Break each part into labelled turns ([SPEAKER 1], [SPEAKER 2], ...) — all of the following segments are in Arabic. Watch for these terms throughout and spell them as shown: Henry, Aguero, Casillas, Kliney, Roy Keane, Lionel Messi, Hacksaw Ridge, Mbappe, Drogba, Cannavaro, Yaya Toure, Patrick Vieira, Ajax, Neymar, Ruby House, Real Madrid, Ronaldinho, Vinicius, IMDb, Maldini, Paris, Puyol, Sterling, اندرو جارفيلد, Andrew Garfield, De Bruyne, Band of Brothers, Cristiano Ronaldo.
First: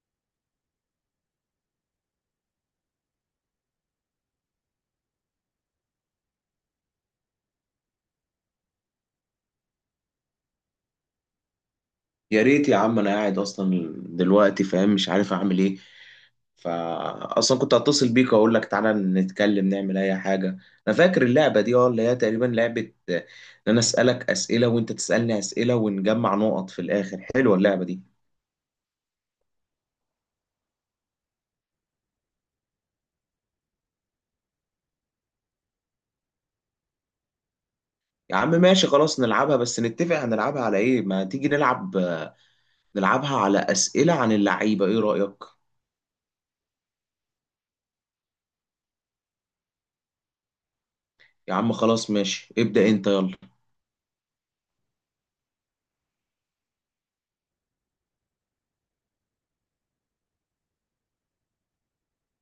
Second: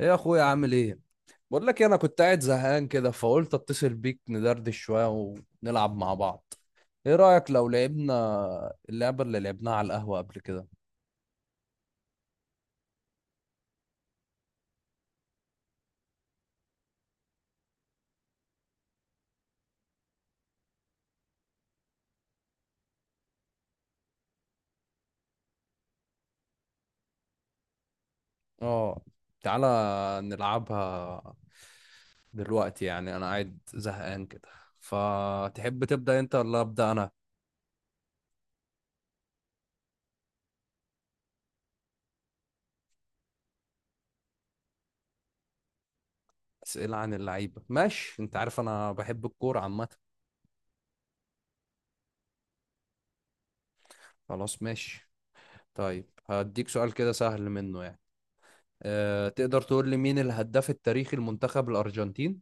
[SPEAKER 1] ايه يا اخويا عامل ايه؟ بقول لك إيه، انا كنت قاعد زهقان كده فقلت اتصل بيك ندردش شويه ونلعب مع بعض. ايه رايك لو لعبنا اللعبه اللي لعبناها على القهوه قبل كده؟
[SPEAKER 2] يا ريت يا عم، انا قاعد اصلا دلوقتي فاهم، مش عارف اعمل ايه. فاصلا كنت هتصل بيك واقول لك تعالى نتكلم نعمل اي حاجه. انا فاكر اللعبه دي، اللي هي تقريبا لعبه، آه، ان انا اسالك اسئله وانت تسالني اسئله ونجمع نقط في الاخر. حلوه اللعبه دي.
[SPEAKER 1] اه، تعالى نلعبها دلوقتي، يعني انا قاعد زهقان كده. فتحب تبدا انت ولا ابدا انا؟
[SPEAKER 2] يا عم ماشي خلاص نلعبها، بس نتفق هنلعبها على ايه. ما تيجي نلعب، نلعبها على اسئله عن اللعيبه، ايه رايك؟
[SPEAKER 1] اسئله عن اللعيبه، ماشي. انت عارف انا بحب الكوره عامه.
[SPEAKER 2] يا عم خلاص ماشي، ابدا انت، يلا.
[SPEAKER 1] خلاص ماشي. طيب هديك سؤال كده سهل منه يعني. تقدر تقول لي مين الهداف التاريخي لمنتخب الارجنتين؟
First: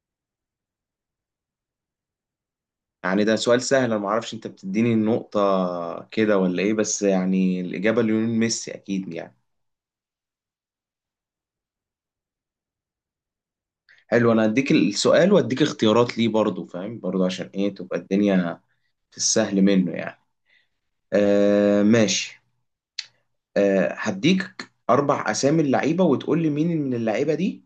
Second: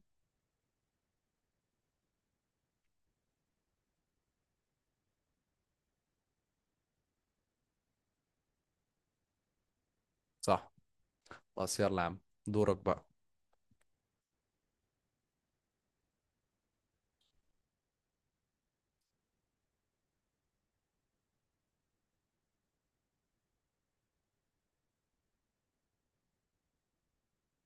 [SPEAKER 2] يعني ده سؤال سهل، انا ما اعرفش انت بتديني النقطة كده ولا ايه، بس يعني الإجابة ليونيل ميسي اكيد يعني.
[SPEAKER 1] صح، بس يلا يا عم، دورك بقى.
[SPEAKER 2] حلو، انا هديك السؤال واديك اختيارات ليه برضو، فاهم، برضو عشان ايه تبقى الدنيا في السهل منه يعني. آه ماشي. هديك اربع اسامي اللعيبة وتقول لي مين من اللعيبة دي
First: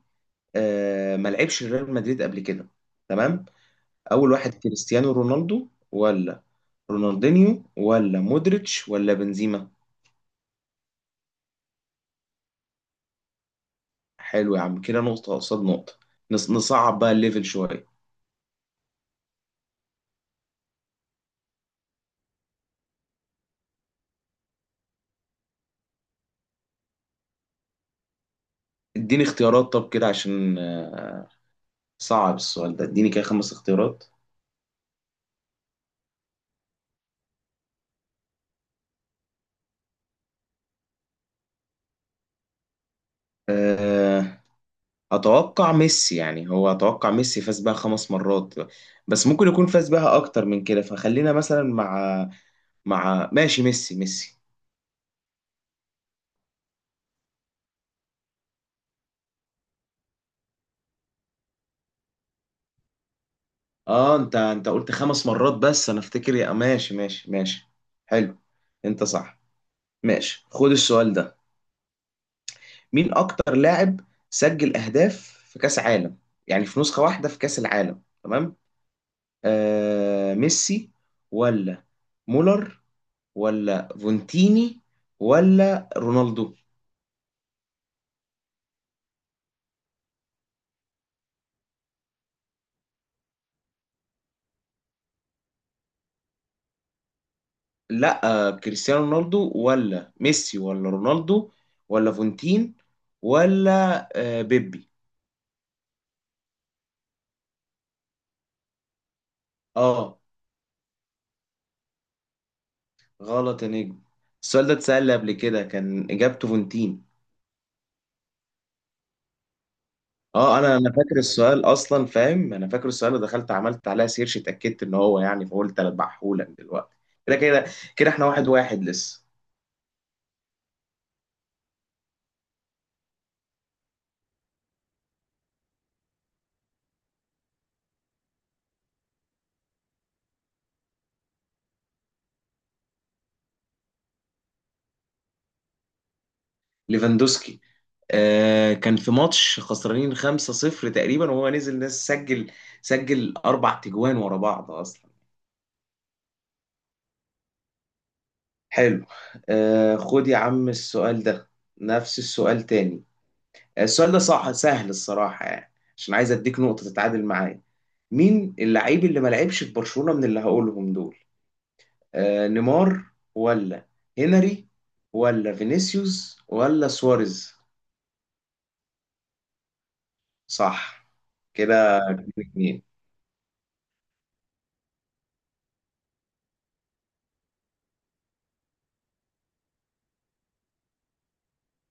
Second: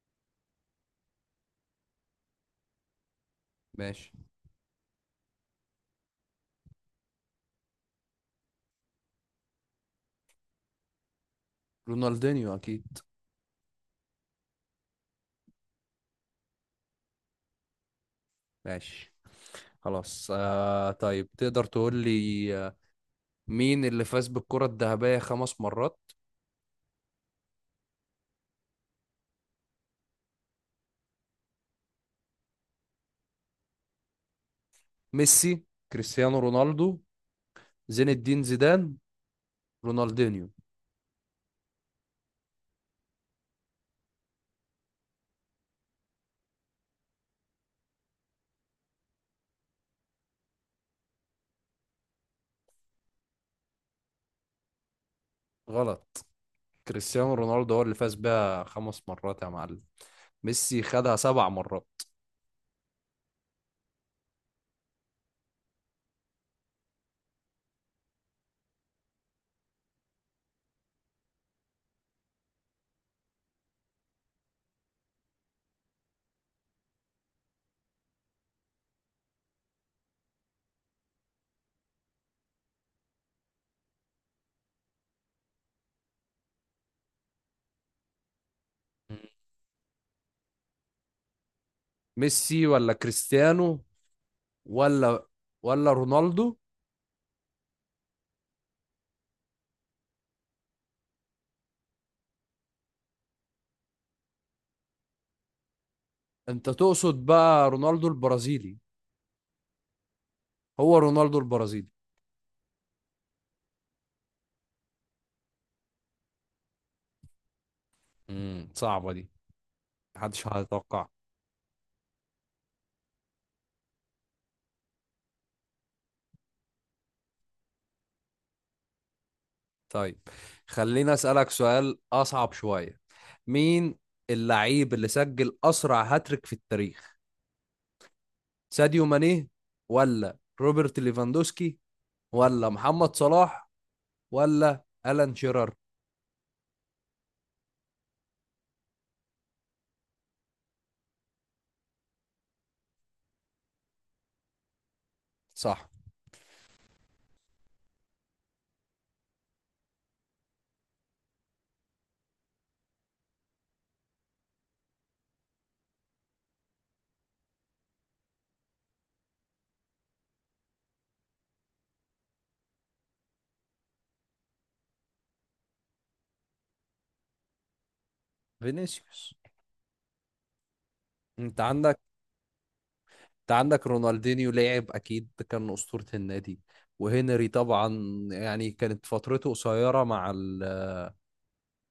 [SPEAKER 2] ما لعبش ريال مدريد قبل كده، تمام.
[SPEAKER 1] ماشي،
[SPEAKER 2] اول واحد كريستيانو رونالدو ولا رونالدينيو ولا مودريتش ولا بنزيما؟
[SPEAKER 1] رونالدينيو اكيد.
[SPEAKER 2] حلو يا عم، كده نقطة قصاد نقطة. نصعب بقى الليفل شوية.
[SPEAKER 1] ماشي خلاص. طيب تقدر تقول لي، مين اللي فاز بالكرة الذهبية 5 مرات؟
[SPEAKER 2] اديني اختيارات، طب كده عشان صعب السؤال ده، اديني كده خمس اختيارات.
[SPEAKER 1] ميسي؟ كريستيانو رونالدو؟ زين الدين زيدان؟ رونالدينيو؟
[SPEAKER 2] آه، اتوقع ميسي، يعني هو اتوقع ميسي فاز بها خمس مرات، بس ممكن يكون فاز بها اكتر من كده، فخلينا مثلا مع ماشي، ميسي ميسي.
[SPEAKER 1] غلط، كريستيانو رونالدو هو اللي فاز بيها 5 مرات يا معلم. ميسي خدها 7 مرات.
[SPEAKER 2] اه، انت قلت خمس مرات، بس انا افتكر، يا ماشي ماشي ماشي. حلو، انت صح. ماشي خد السؤال ده. مين اكتر لاعب سجل اهداف في كاس عالم، يعني في نسخة واحدة في كاس العالم، تمام؟ ميسي ولا مولر ولا فونتيني ولا رونالدو؟
[SPEAKER 1] ميسي ولا كريستيانو، ولا ولا رونالدو؟
[SPEAKER 2] لا، كريستيانو رونالدو ولا ميسي ولا رونالدو ولا فونتين ولا بيبي.
[SPEAKER 1] انت تقصد بقى رونالدو البرازيلي؟
[SPEAKER 2] اه،
[SPEAKER 1] هو رونالدو البرازيلي.
[SPEAKER 2] غلط يا نجم. السؤال ده اتسأل قبل كده، كان اجابته فونتين.
[SPEAKER 1] صعبة دي، محدش
[SPEAKER 2] اه، انا
[SPEAKER 1] هيتوقع.
[SPEAKER 2] فاكر السؤال اصلا، فاهم، انا فاكر السؤال ودخلت عملت عليها سيرش، اتاكدت ان هو يعني، فقلت اذبحهولك دلوقتي كده كده. كده احنا واحد واحد لسه.
[SPEAKER 1] طيب خليني أسألك سؤال أصعب شوية. مين اللعيب اللي سجل أسرع هاتريك في التاريخ؟ ساديو ماني، ولا روبرت ليفاندوسكي، ولا محمد صلاح، ولا ألان شيرر؟
[SPEAKER 2] ليفاندوسكي. كان في ماتش خسرانين 5-0 تقريبا، وهو نزل ناس، سجل اربع تجوان ورا بعض اصلا.
[SPEAKER 1] صح،
[SPEAKER 2] حلو. خد يا عم السؤال ده، نفس السؤال تاني. السؤال ده صح سهل الصراحة يعني، عشان عايز اديك نقطة تتعادل معايا. مين اللعيب اللي ما لعبش في برشلونة من اللي هقولهم دول؟ نيمار ولا هنري ولا فينيسيوس ولا سواريز؟
[SPEAKER 1] فينيسيوس.
[SPEAKER 2] صح،
[SPEAKER 1] انت
[SPEAKER 2] كده
[SPEAKER 1] عندك
[SPEAKER 2] اتنين.
[SPEAKER 1] انت عندك رونالدينيو لعب اكيد، ده كان اسطورة النادي. وهنري طبعا، يعني كانت فترته قصيرة مع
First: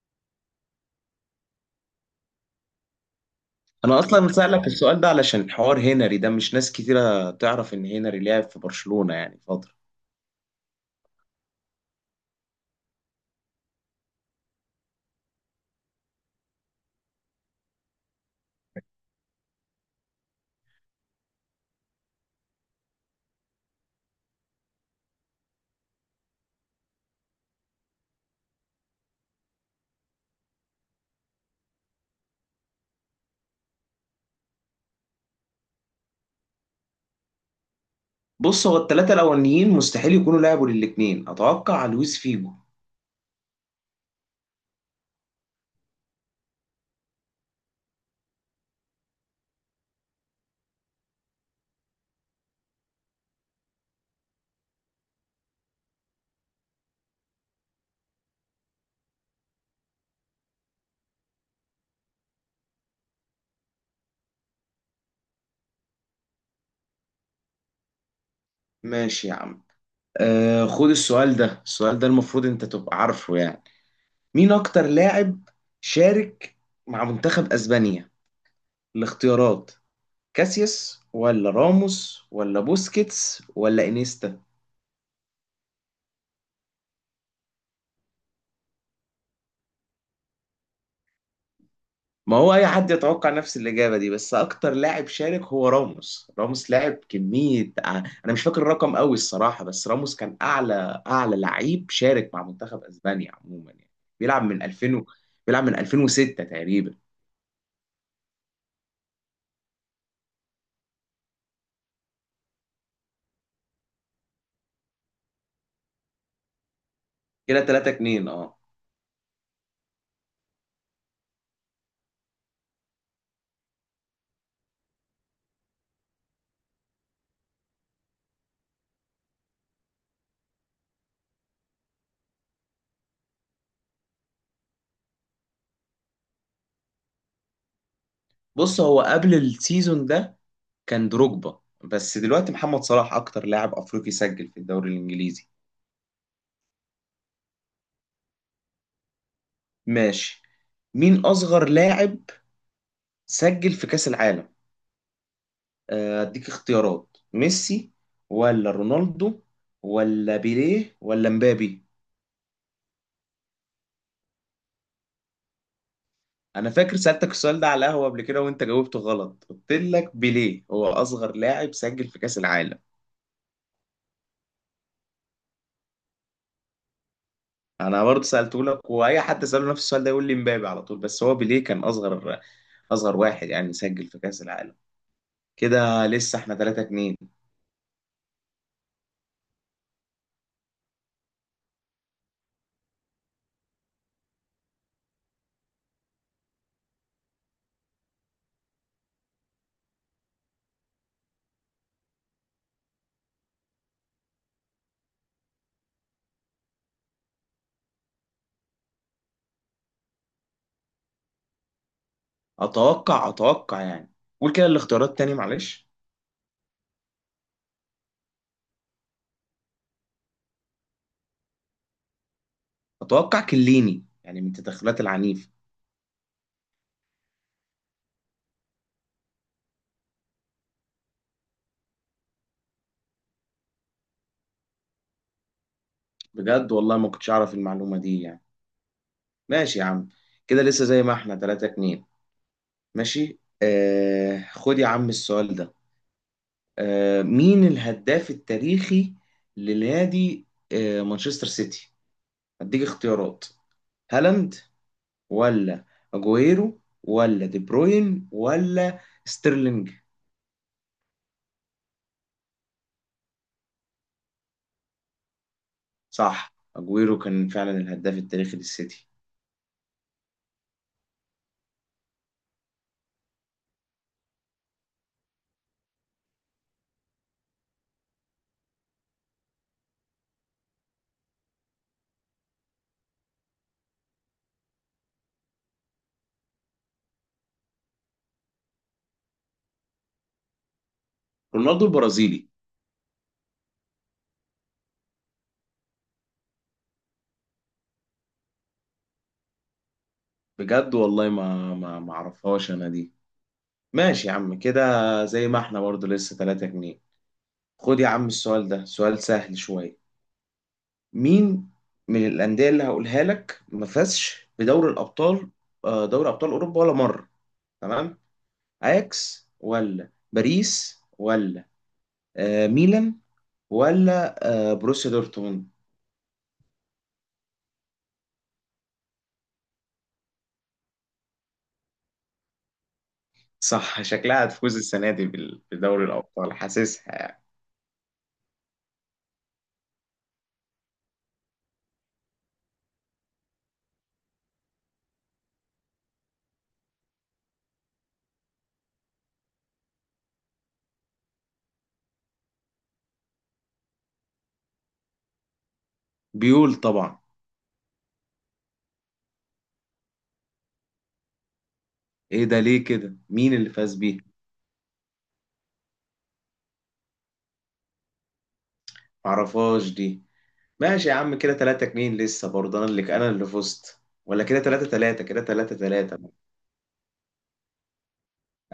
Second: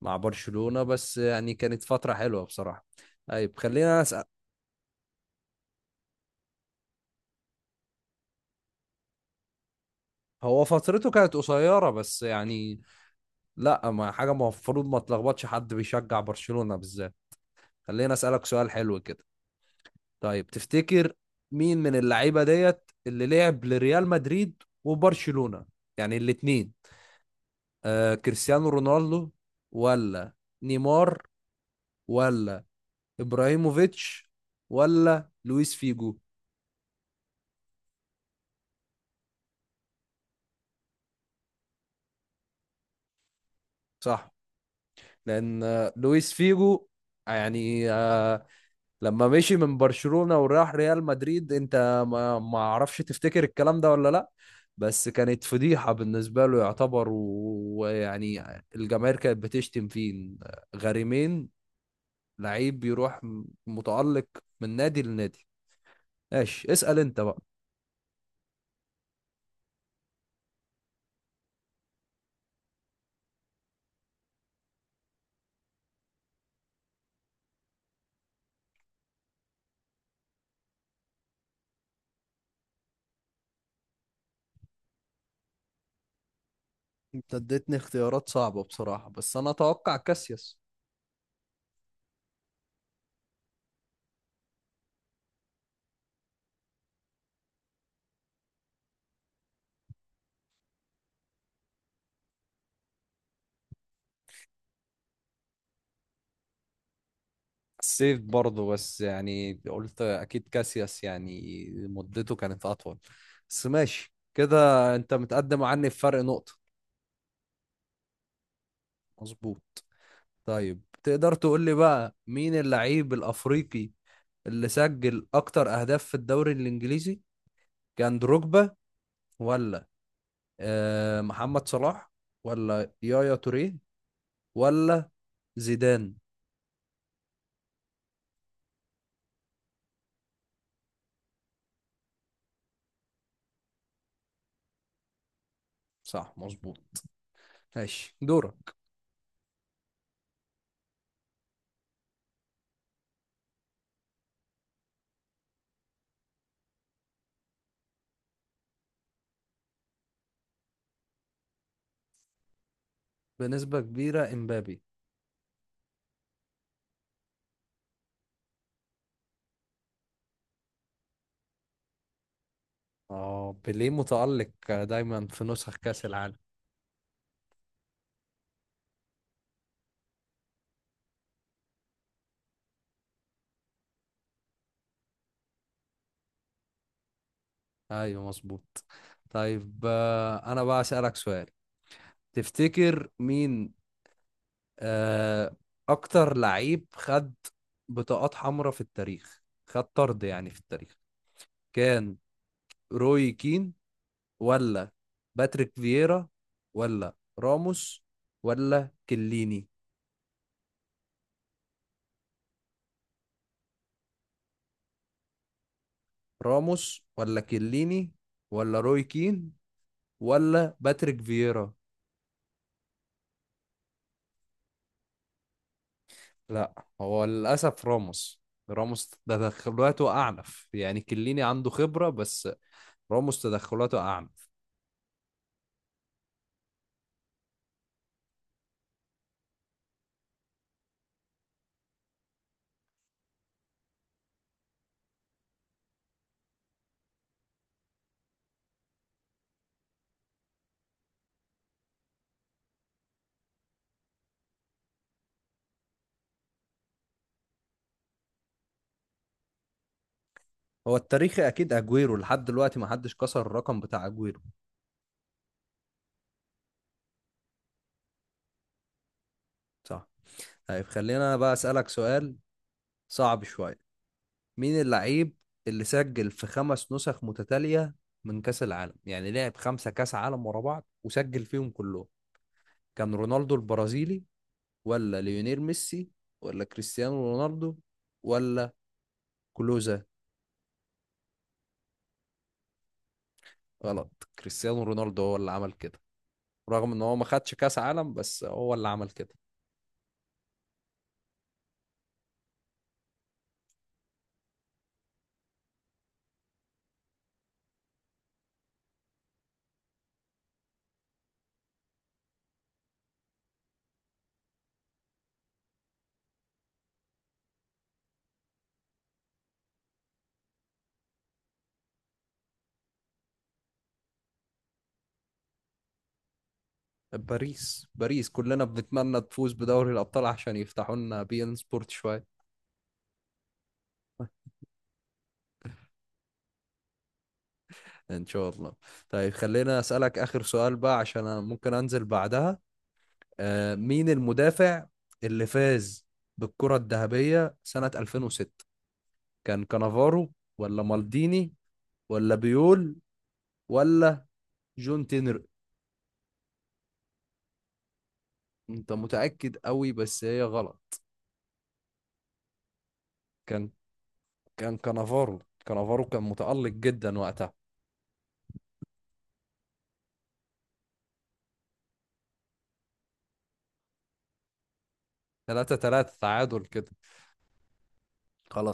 [SPEAKER 1] مع برشلونة، بس يعني كانت فترة حلوة بصراحة. طيب
[SPEAKER 2] انا
[SPEAKER 1] خلينا أسأل.
[SPEAKER 2] اصلا سألك السؤال ده علشان حوار هنري ده، مش ناس كتيرة تعرف ان هنري لعب في برشلونة يعني فترة.
[SPEAKER 1] هو فترته كانت قصيرة بس يعني، لا، ما حاجة المفروض ما تلخبطش حد بيشجع برشلونة بالذات. خلينا أسألك سؤال حلو كده. طيب تفتكر مين من اللعيبة ديت اللي لعب لريال مدريد وبرشلونة، يعني الاتنين؟ آه، كريستيانو رونالدو، ولا نيمار، ولا إبراهيموفيتش، ولا لويس فيجو؟
[SPEAKER 2] بص، هو الثلاثة الاولانيين مستحيل يكونوا لعبوا للاتنين، اتوقع لويس فيجو.
[SPEAKER 1] صح. لان لويس فيجو يعني، لما مشي من برشلونة وراح ريال مدريد، انت ما اعرفش، تفتكر الكلام ده ولا لا؟ بس كانت فضيحة بالنسبة له يعتبر، ويعني الجماهير كانت بتشتم فيه. غريمين، لعيب بيروح متألق من نادي لنادي. ماشي، اسأل انت بقى.
[SPEAKER 2] ماشي يا عم. خد السؤال ده، السؤال ده المفروض انت تبقى عارفه يعني. مين اكتر لاعب شارك مع منتخب اسبانيا؟ الاختيارات كاسياس ولا راموس ولا بوسكيتس ولا انيستا؟
[SPEAKER 1] انت اديتني اختيارات صعبة بصراحة، بس انا اتوقع كاسياس.
[SPEAKER 2] ما هو اي حد يتوقع نفس الاجابه دي، بس اكتر لاعب شارك هو راموس. راموس لاعب كميه، انا مش فاكر الرقم قوي الصراحه، بس راموس كان اعلى لعيب شارك مع منتخب اسبانيا عموما يعني. بيلعب من 2000 و... بيلعب من 2006 تقريبا.
[SPEAKER 1] سيف برضه، بس يعني قلت اكيد كاسياس، يعني مدته كانت اطول. بس ماشي كده، انت متقدم عني بفرق نقطة.
[SPEAKER 2] كده 3 2، اه.
[SPEAKER 1] مظبوط. طيب تقدر تقول لي بقى مين اللعيب الافريقي اللي سجل اكتر اهداف في الدوري الانجليزي؟ كان دروجبا، ولا محمد صلاح، ولا يايا توريه، ولا زيدان؟
[SPEAKER 2] بص، هو قبل السيزون ده كان دروجبا، بس دلوقتي محمد صلاح اكتر لاعب افريقي سجل في الدوري الانجليزي.
[SPEAKER 1] صح، مظبوط. ماشي دورك.
[SPEAKER 2] ماشي. مين اصغر لاعب سجل في كأس العالم؟ اديك اختيارات، ميسي ولا رونالدو ولا بيليه ولا مبابي؟
[SPEAKER 1] بنسبة كبيرة امبابي.
[SPEAKER 2] انا فاكر سألتك السؤال ده على القهوة قبل كده، وانت جاوبته غلط، قلت لك بيليه هو اصغر لاعب سجل في كأس العالم.
[SPEAKER 1] اه، بيليه متألق دايما في نسخ كأس العالم.
[SPEAKER 2] انا برضه سألته لك، واي حد سأله نفس السؤال ده يقول لي مبابي على طول، بس هو بيليه كان اصغر، اصغر واحد يعني سجل في كأس العالم. كده لسه احنا 3 2.
[SPEAKER 1] ايوه مظبوط. طيب، انا بقى أسألك سؤال. تفتكر مين آه، اكتر لعيب خد بطاقات حمراء في التاريخ، خد طرد يعني في التاريخ؟ كان روي كين، ولا باتريك فييرا، ولا راموس، ولا كليني؟
[SPEAKER 2] اتوقع يعني، قول كده الاختيارات تاني، معلش.
[SPEAKER 1] راموس ولا كليني ولا روي كين ولا باتريك فييرا؟
[SPEAKER 2] اتوقع كليني، يعني من تدخلات العنيف.
[SPEAKER 1] لا، هو للأسف راموس. راموس تدخلاته أعنف، يعني كليني عنده خبرة بس راموس تدخلاته أعنف.
[SPEAKER 2] بجد والله، ما كنتش اعرف المعلومة دي يعني. ماشي يا عم، كده لسه زي ما احنا 3 2. ماشي، خد يا عم السؤال ده. مين الهداف التاريخي لنادي مانشستر سيتي؟ هديك اختيارات، هالاند ولا اجويرو ولا دي بروين ولا ستيرلينج؟
[SPEAKER 1] هو التاريخي أكيد أجويرو، لحد دلوقتي ما حدش كسر الرقم بتاع أجويرو.
[SPEAKER 2] صح، اجويرو كان فعلا الهداف التاريخي للسيتي.
[SPEAKER 1] صح. طيب خلينا أنا بقى أسألك سؤال صعب شوية. مين اللعيب اللي سجل في 5 نسخ متتالية من كأس العالم؟ يعني لعب 5 كأس عالم ورا بعض وسجل فيهم كلهم. كان رونالدو البرازيلي، ولا ليونيل ميسي، ولا كريستيانو رونالدو، ولا كلوزا؟
[SPEAKER 2] رونالدو البرازيلي.
[SPEAKER 1] غلط، كريستيانو رونالدو هو اللي عمل كده، رغم ان هو ما خدش كاس عالم بس هو اللي عمل كده.
[SPEAKER 2] بجد والله ما اعرفهاش انا دي. ماشي يا عم، كده زي ما احنا برضه لسه 3 جنيه. خد يا عم السؤال ده، سؤال سهل شوية. مين من الأندية اللي هقولها لك ما فازش بدوري الأبطال، دوري أبطال أوروبا ولا مرة، تمام؟ أياكس ولا باريس ولا ميلان ولا بروسيا دورتموند؟
[SPEAKER 1] باريس، باريس كلنا بنتمنى تفوز بدوري الابطال عشان يفتحوا لنا بي ان سبورت شويه.
[SPEAKER 2] صح، شكلها هتفوز السنة دي بدوري الأبطال، حاسسها يعني.
[SPEAKER 1] ان شاء الله. طيب خلينا اسالك اخر سؤال بقى عشان انا ممكن انزل بعدها. آه، مين المدافع اللي فاز بالكره الذهبيه سنه 2006؟ كان كانافارو، ولا مالديني، ولا بيول، ولا جون تينر؟
[SPEAKER 2] بيقول طبعا.
[SPEAKER 1] انت متاكد قوي بس هي غلط.
[SPEAKER 2] إيه ده؟ ليه كده؟ مين
[SPEAKER 1] كان
[SPEAKER 2] اللي فاز بيه؟
[SPEAKER 1] كان كانافارو كان متألق جدا وقتها.
[SPEAKER 2] معرفهاش دي. ماشي يا عم، كده 3 2 لسه برضه، انا اللي فزت، ولا كده 3 3؟ كده
[SPEAKER 1] 3
[SPEAKER 2] 3
[SPEAKER 1] 3
[SPEAKER 2] 3.
[SPEAKER 1] تعادل كده.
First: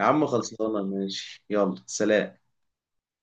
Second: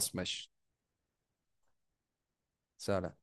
[SPEAKER 2] يا عم
[SPEAKER 1] ماشي.
[SPEAKER 2] خلصانه ماشي، يلا سلام.
[SPEAKER 1] سلام.